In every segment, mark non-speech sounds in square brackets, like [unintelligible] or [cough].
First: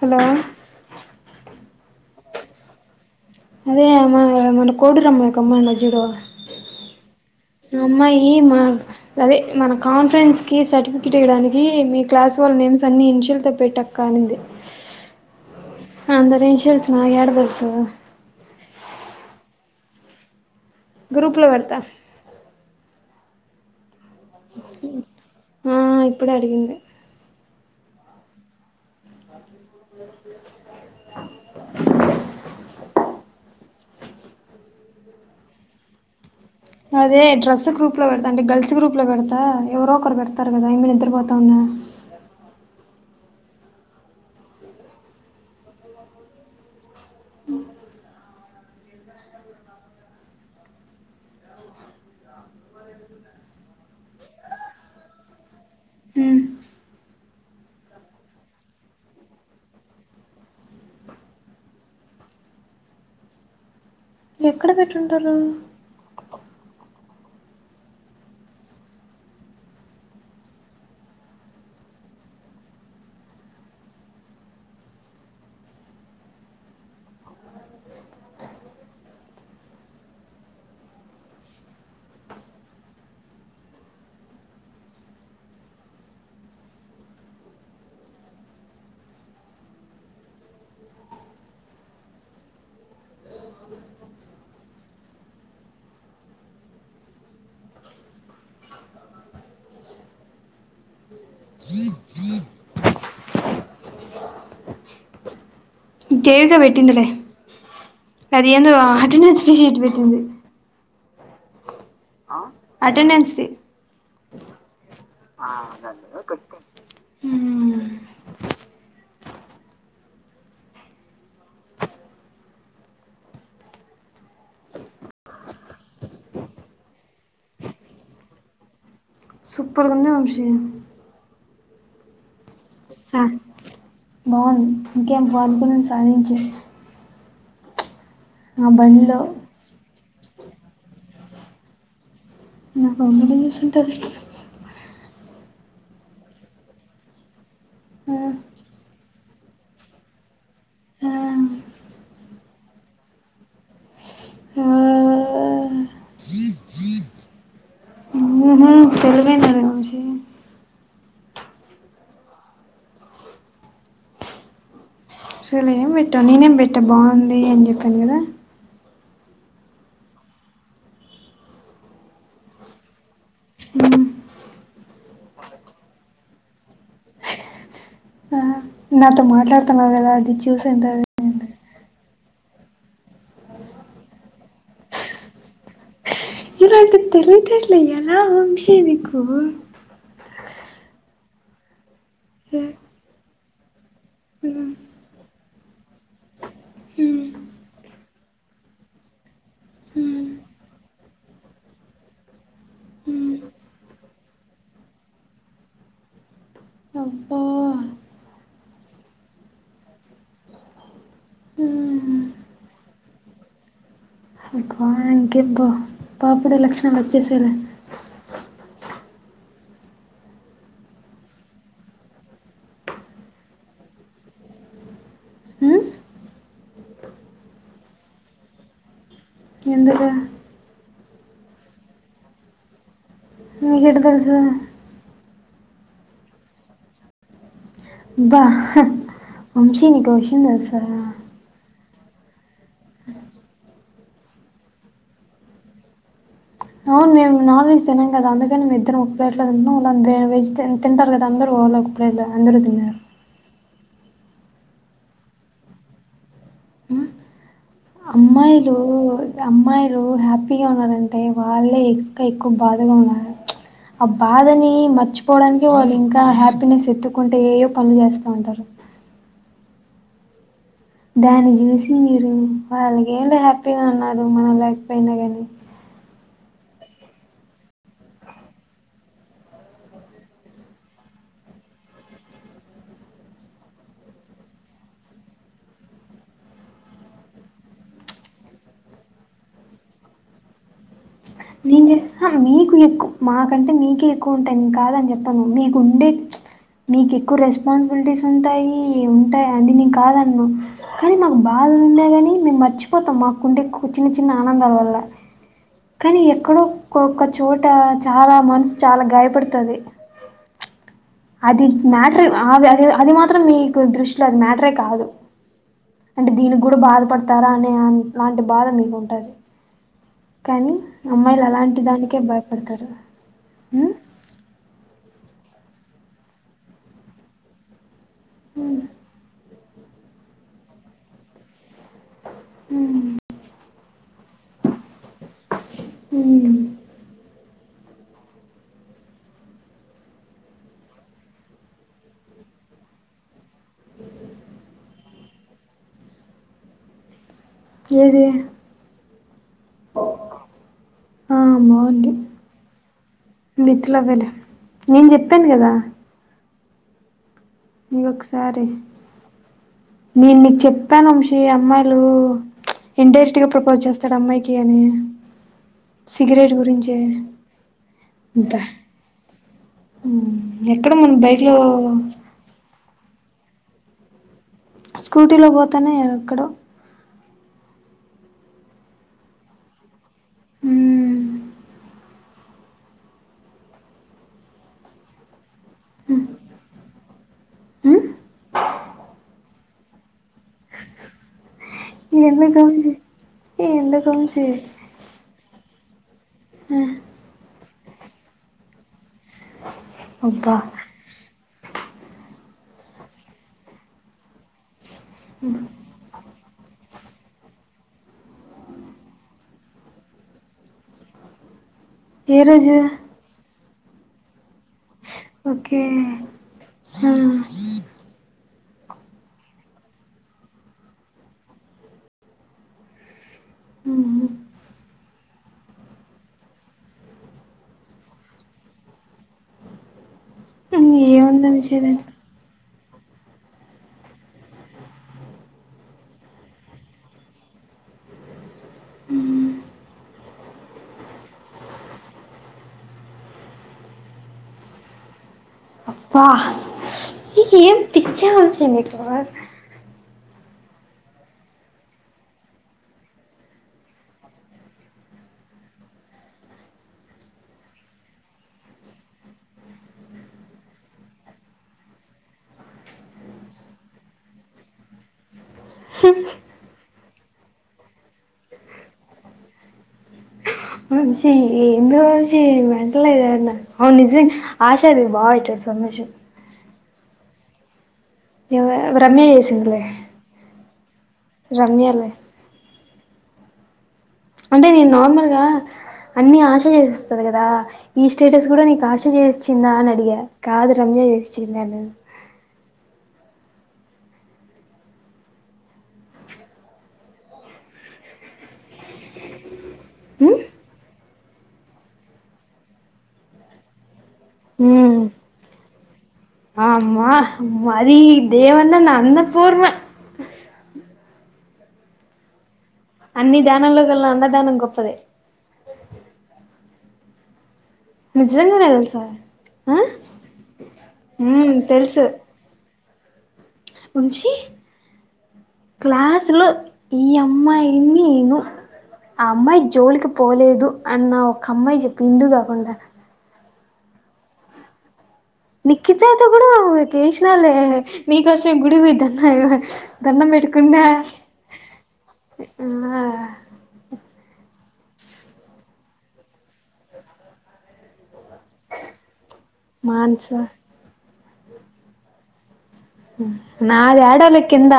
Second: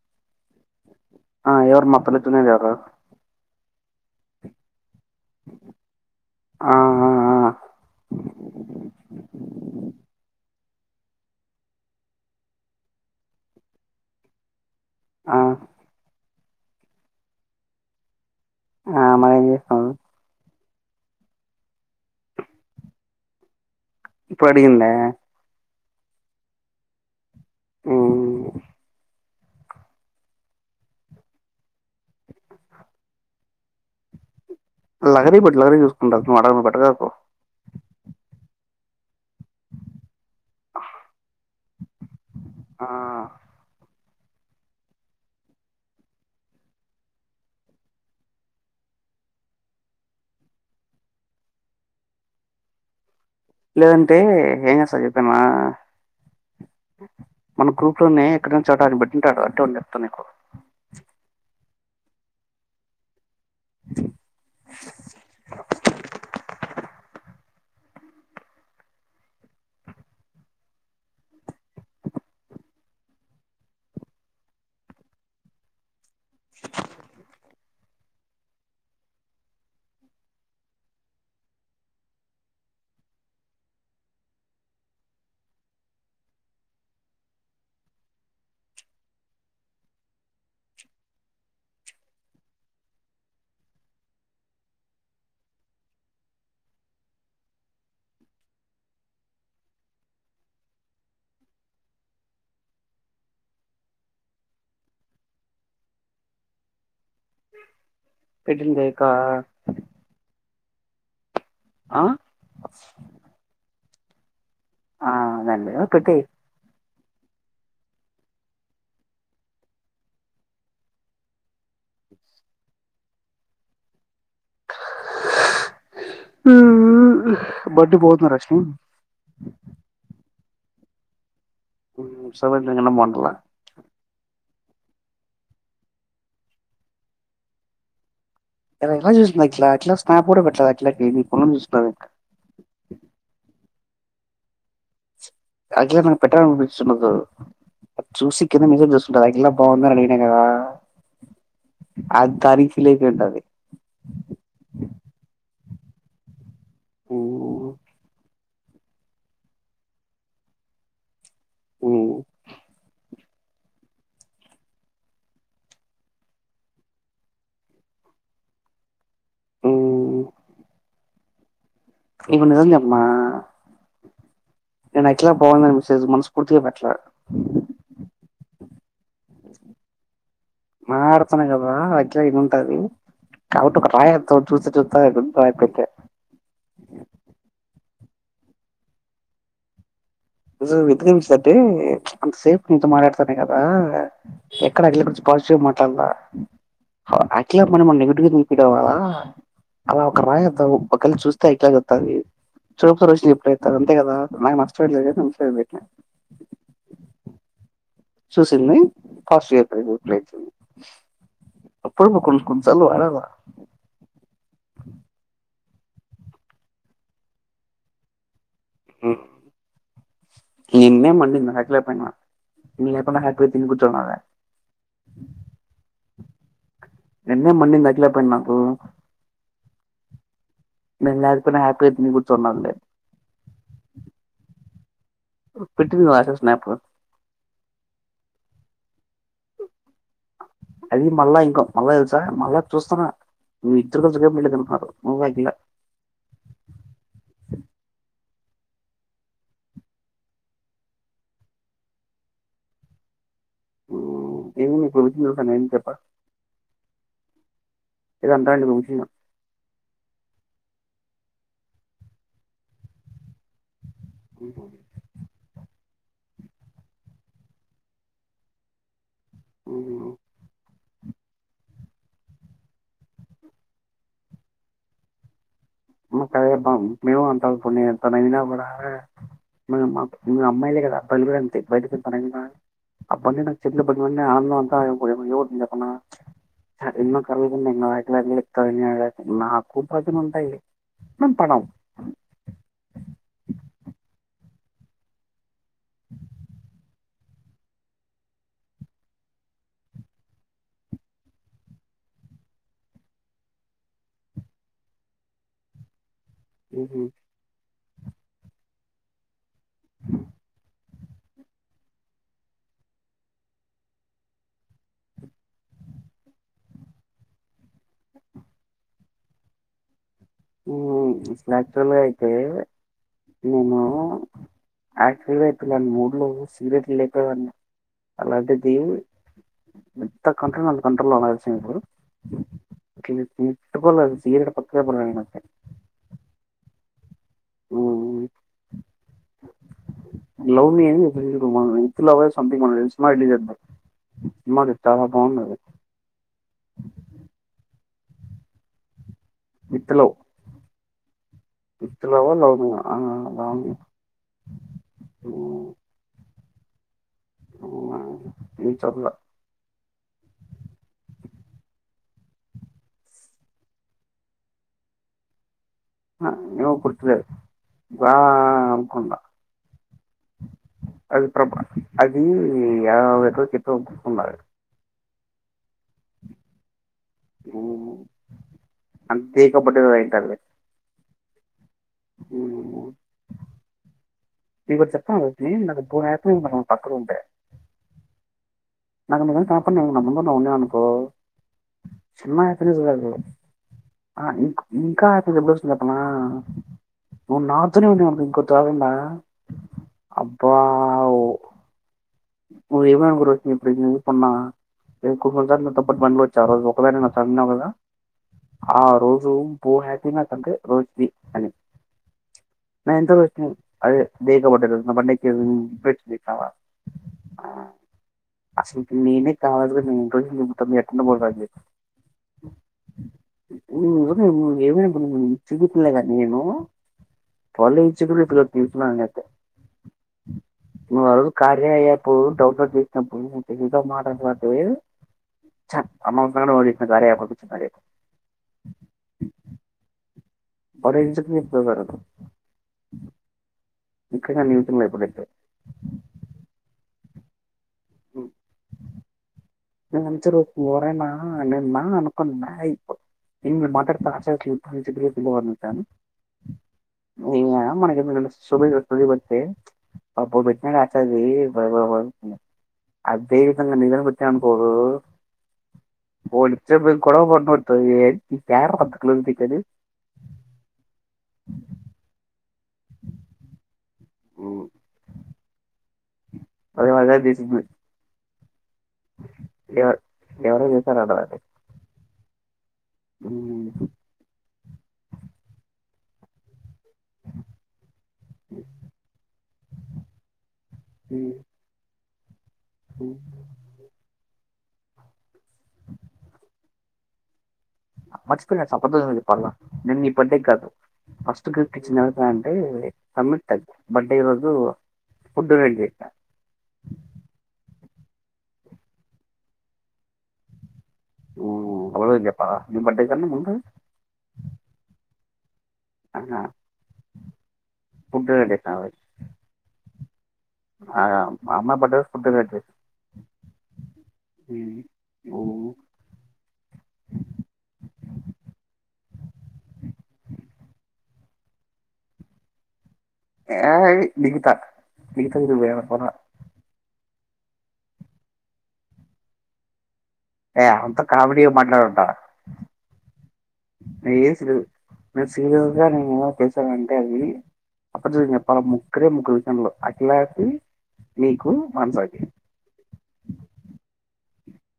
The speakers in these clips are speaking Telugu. హలో మత్తలతున్న గదరా అదే అమ మన కోడిరమ్మ కమ్మ నా జడు ఆ ఆ అమ్మాయి మా అదే మన కాన్ఫరెన్స్కి సర్టిఫికెట్ ఇవ్వడానికి మీ క్లాస్ వాళ్ళ నేమ్స్ అన్ని ఇన్షియల్తో పెట్టక్కనింది ఆ అందరీ ఇంషీయల్స్ నా ఎడదేల్స్ ఆ మరీ ఏం చేస్తావు గ్రూప్ లో పెడుత ఇపడిగింద ఆ ఇప్పుడు అడిగింది ఆ లహరీకి పెట్టు లహరి చూసుకుంటది అదే డ్రెస్ గ్రూప్ అంటే గల్స్ గ్రూప్ లో పెడతా త ఎవరో ఒకరు పెడ్తారు కదా నేను నిద్రపోతన ఆ అ లేదంటే ఏం చేస్తారు చెప్పామా హ్మ్ మనకు నే ఎక్కడి నుంచి అ బట్టింటాడు అట్టే ఉండి చెప్తాను ఇడు ఎక్కడ పెట్టుంటారు గేదె వెటిందిలే అది ఏందో పెట్టింది ఇక అటు నంచి ఇటు పెట్టింది ఆ అటెండెన్స్ది ఆ అదండి పెట్టేయ్ [inaudible] ఆ బడ్డీ బోతున్న రష్మ సూపర్ ఉంది వంశీ ఉ ఆ బాగుంది ఇంకేం పో అనుకుంది సాధించావ్ ఎలా చూసింది అట్లా అట్లా స్నాప్ కూడా పట్టదు అట్లా గేమి [inaudible] నా అ మస్ంటారు అ మ పెట్టాలిఅనిపించుండదు చూసికిద మీస్త ఇడు అగలా బాగుందని అడిగినా కదా అది తారీఖలేకంటది ఓ తెలివైనది వంశీ ఓ పెట్టా నేనేం పెట్టా బాగుంది అని చెప్పాను కదా ఇవ నిరజమ్మా ఏ నా అైకలా పోవ మిసెజస్ మనస్ఫూర్తి పెట్టల ఆ, నాతో మాట్లాడుతున్నావు కదా అది చూసంటది అజ ఉంటది కాబట్ ఒక రాయ చూస్తా చూస్తా రాపోట్ట ఇలా తెలుదర్ల ఎలా హంశే బకు వి నిమిష అ అంత సే మాట్లాడత కదా ఎక్కడలా గు పాజిటివ్గా మాట్లాడదా అట్లా మన మ నెగిటివ్గా నిలిపివాల అలా ఒక రా ఒకళ చూస్తే అట్లా చంది చూడ వచ్చిన ఎప్పుడవుతారు అంతే కదా నాకు నష్టపడలేదు సంసార్ బ అబ్బా సుశీల్ని కాస్ అప్పుడు మా కొంచ కొంచ చాలు వాడాల అ అకేబ్ బా పాపడే లక్షాలు వచ్చేసేద న్నే మండి హకప్పప్ప హ తి కూచద నిన్న మన్ని దట్లే పోయి నాకు ఎందుకు నిను లేకున్నా హాపీగా తిని కూర్చున్నండి మీకేట్టా తెలుసు పెట్టటిందిగా ఆశ స్నాప్ బ్బా వంశి నీకో విషయం తెలుసా అది మళ్ళా ఇంకో మళ్ళా తెలుసా మళ్ళా చూస్తున్న మీ ఇద్దరు వెళ్ళి వెళ్తున్నారు నువ్లా అవును నిను నాన్ వెజ్ తినంను కాద అ ఇద్దరం ఒక ప్లేట్ లో తింటన్నా వెజ్ తింటారు కదా అందరుళ ఒక ప్లేట్ లో అందరుూ తిన్నారు ఎం చెప్పండి ఉమ్, అమ్మాయిలు అమ్మాయిలు హ్యాపీ పిగా ఉన్నారంటే వాళ్ళే ఎక్కు ఎక్కువ బాధగా ఉన్నారు అని అర్ధం ఆ బాధని మర్చిపోవడానికి వాళ్ళు ఇన్ ఇంకా హ్యాపీనెస్ ఎత్తుకుంటే ఏయో పనులు చేస్తూ ఉంటారు అఓ దాన్ని చూసి మీరు వాళ్ళకి ఏళ్ళ హ్యాపీగా ఉన్నారు మనం లేకపోయినా కాని మాకు మేము అంత తగిన మీ అమ్మాయిలే కదా అబ్బాయి కూడా అంతే బయటిన అబ్బడి నా చెట్లు పడి ఆనందం అంతాకు ఎన్నో కరలు నాకు ప్రచన ఉంటాయి మేము పడం నీను మీకు ఎక్కువ మాకంటే మీకే ఎక్కువ ఉంటు నేను కాదని చెప్పను మీకు ఉండే మీకు ఎక్కువ రెస్పాన్సిబిలిటీస్ ఉంటాయి ఉంటాయి అండి నీను కాదన్ను కానీ మాకు బాద ఉన్నా కాని మేము మర్చిపోతాం మాకుండే చిన్న చిన్న ఆనందాల వల్ల కానీ ఎక్కడో ఒక్క చోట చాలా మనసు చాలా గాయపడుతది అది మ్యాటర్ అ అది అది మాత్రం మీకు దృష్టిలో అది మ్యాటరే కాదు అంటే దీనికి కూడా బాధపడతారా అనే లాంటి బాధ మీకు ఉంటది కానీ అమ్మాయిలు అలాంటి యాక్చువల్ గా దానికే అయితే భాయపడతారు యాక్చువల్గా అయిపోని మూడు లో సిగరెట్లు లేపోేదన్ని అలాంటి దీ ఎంత కంట్రోల్ లో అంటే అంత కంట్రోల్ లో ఉన్న తెల్సఇప్పుడు ముట్టుకోలే మీకంటే పత్తి వ్యాపారమే మాది హు హు లవ్ మి అని మొన్న సినిమా రిలీజ్ అయినది సినిమా చాలా బాగుంది ఏది విత్ లవ్ ఆ! విత్ బావుంది. లవ్ ఆ లవ్ మి ఆ హ విత్ లవ్వేలే. నేను హ చెప్పాను నీకొసారి నేను చదవల నేను నీకు చెప్పాన విషయం ఏ అమ్మాయి లు ఇంటైరెక్ట్గా ప్రపోజ్ చేస్తాడు అమ్మాయికి అని ఆ సిగరెట్ ఏమో గురించే. గుర్తులేదు ఆ ఆ అనుకుంటా హ్ ఎక్కడ మోన్న బైక్ లో అది [unintelligible] స్కూటీలో పోతేనే ఆక్కడ అంతే కపయింటారు హ్ హ్ మీకోటి చెప్పలీ [unintelligible] క్కడ ఉంటె హ్మ్. నాకు నిజంగా కనపండి నా ముందువున్నా అనుకో చిన్న ఎందుకు హ్యాపీనెస్ వంశీ? కాదు ఎందుకు ఆ వంశీ? ఇంకా హ్యాపీ ఎప్పుడు వస్తోంది చెప్పనా ఆ! మొన్న [unintelligible] అబ్బా ఓ ఎవ్వనికి రోజ [unintelligible] రేపూ కొంచెం [unintelligible] రోజు ఒక్కదానివే వస్తా అన్నావ్ కదా ఆ రోజు పూ హ్యాపీన తనది రోజు అని ఏ రోజు? నైంత్కు వచ్చినవ్ అదే బే పోతాడు బండెక్కి [unintelligible] హ్ అసలు నేనే కావ [unintelligible] [unintelligible] చికితులేగా నేను [unintelligible] తీసుకున్నా అయితే నువ్వు అడుగు ఏముంది కార్య వంశీ దాంట్లో యాప్ డౌన్లోడ్ చేసీ [unintelligible] హ్ బరే ఇంచాకు [unintelligible] ఇక్కడ న్యూస్ లేవు ఇప్పుడైతే అప్పా ఏం పిక్చర్ వచ్చింది ఇక్కడ [unintelligible] నిన్న అనుకున్నా మాట్లాడుత ఆచార్యాను [unintelligible] ఏం పోదు పోలిచ్చ [unintelligible] వంశి ఏందో ఎం మటలు ఇదన్న అవును నిజం ఆశా అది బాగా సమో ష అదే [unintelligible] సింది రమ్య చేసిందలే ఎవరో చేశారు అడ రమ్యాలే అ అంటే నేను నార్మల్గా అన్ని ఆశ చేసి వ కదా ఈ స్టేటస్ కూడా నీకు ఆశదె వచ్చిందా అని అడిగా కాదు రమ్య చేసిచింది అని హ మర్చిపోయిన సప్పదేం చెప్పాలా నం ఇ పడే ఉమ్ కాదు ఫస్ట్ క చిన్నతాంటే సమ్తక్ బడ్డే రోజు ఉమ్ ఫుడ్ డొనేట్ చేశా అమ్మా మరి దేవన్న నా అన్న పోర్మ ఉ అళు ఇద్యప్పా అన్ని దానంలో కల్లా అన్నదానం గొప్పదే ఆహా నిజంగా నెయిల్స్ ఆ ఆ ఉమ్ అమ్మా బడ్డే తెలుసు ఫుడ్ డొనేట్ ఉంచి క్లాసులో ఈ అమ్మాయిని నేను ఆ అమ్మాయి జోలికి పోలేదు అన్న ఒక అమ్మాయి చెప్పి ఇందు కాకుండా ఏ ఏ నికితా నిఖిత కూడాడువు చేసినలే నీకోసం గుడి కి పోయి దండం హా దండం ఏ పెట్టుకున్న అంత కామెడీ మాట్లాడుంటా ఆ మీరు సీరియస్ గా నేను ఏదో చేసాను అంటే అది పాపం ముగ్గురే ముగ్గురు వచ్చింద్రు మాన్స అట్లాసి మీకు మానస కి నాదాడలాలే కిింద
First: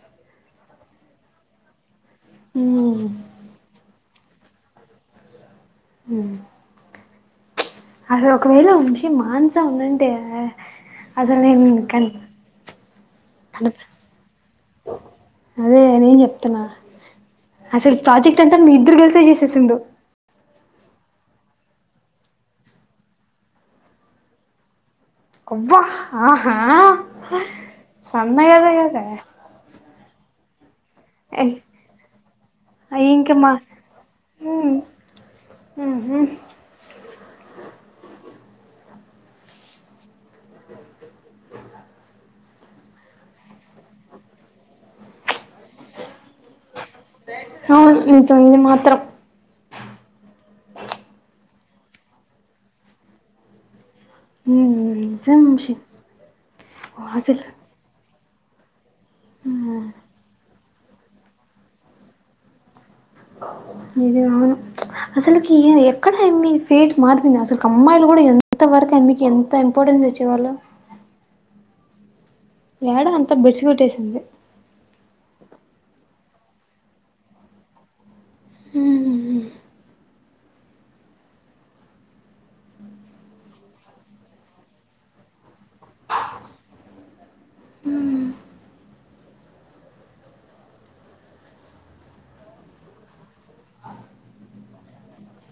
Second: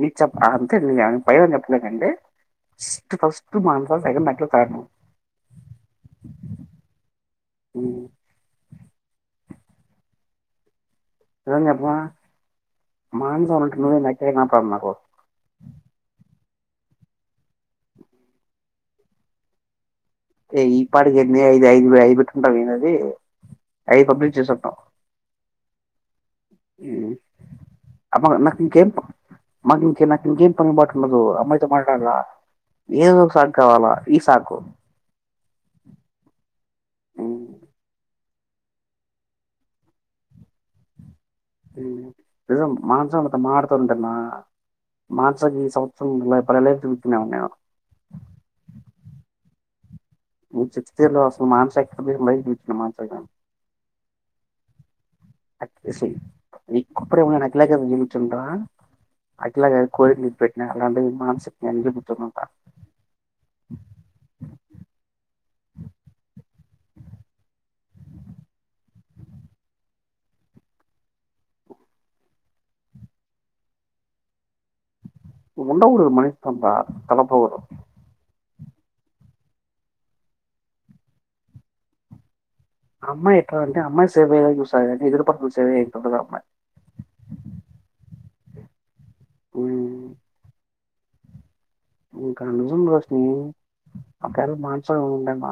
నీకు చెప్ప అంతే న పైని చెప్పలేకండి ఇస్ ఉమ్ ఫస్ట్ మ సెకండ్ మట్ చడ హ అది ఒకవేళ ఉంచి ే మానస ఉందంటే నిజం చెప్పు మాంస ఉన్నంటక నాప్పడన్నాక అదే నేను అసలు ప్రాజెక్ట్ అంతా మీ ఇద్దరు కలిసే చేసేసిండు ఏ ఈ పాటికి ఎ ఐదు ఐదు ఐదుట్ంట వినది ఐదు అప్పుడుచ్చ సం కొవ్వ ఆహా అమ్మ సన్న నాకు కదా కదా [unintelligible] మ్ములు అమ్మాయితో మాట్లాడాలా అయి ఏదో ఇంకా మా సాకు కావాల ఈ సాకు ఉమ్ ఉహు హమ్ జం మానసఒళ్ళతో మాడ్ టనా మాన్సక్ ఈ సంవత్సరం ల్ల పడలే అవును నిజం ఇది మాత్రం మ్ చిట్టిల్ రాసు మా [unintelligible] మాన్సకి నేన్ ఊ అసలు [unintelligible] చంటా అట్లాగె కో ఎడ్ని పె అలాంటి విమానం సీట్కి ఎనికి కుర్చోనుంట ఇది అవును అసలికి ఎక్కడ ఏంది ఫేట్ మారిపోంది అసల్కి అమ్మాయిలు గుడా ఎంత వరకు ఎ మీక్ ఎంత ఇంపార్టెన్స్ ఇచ్చేవాళ్ళు ఏడ అంత బెడిసి కొట్టేసింది ఉండ ఊరు మనిస్ తండ తలపొగరు ఉమ్ అ అమ్మాయి ఎట్లా అంటె అ అమ్మాయి సేవ అయేదే చుస్తది ఇద్ధరిపక్ [unintelligible] అమ్మయి ఉమ్ ఉ ఇంకా నిజం రోష్ని ఒకేల మాన్స ఏ ఉండయమ్మా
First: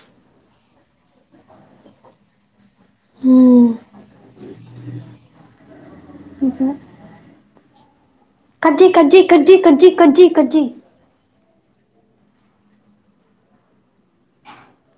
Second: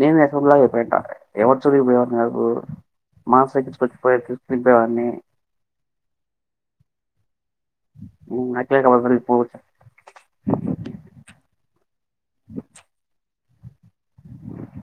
నేను ఎలాంట ఎవరి చూరు ఇప్పుడు ఎవరికు ఉమ్ మాన్స్కి స్పే [unintelligible] న్ని నిజ కట్ అట్లే జెయ్ కట్ జేయ్ కట్ కాబట్టి జే కట్ జే కట్ జే కట్ జే [inaudible]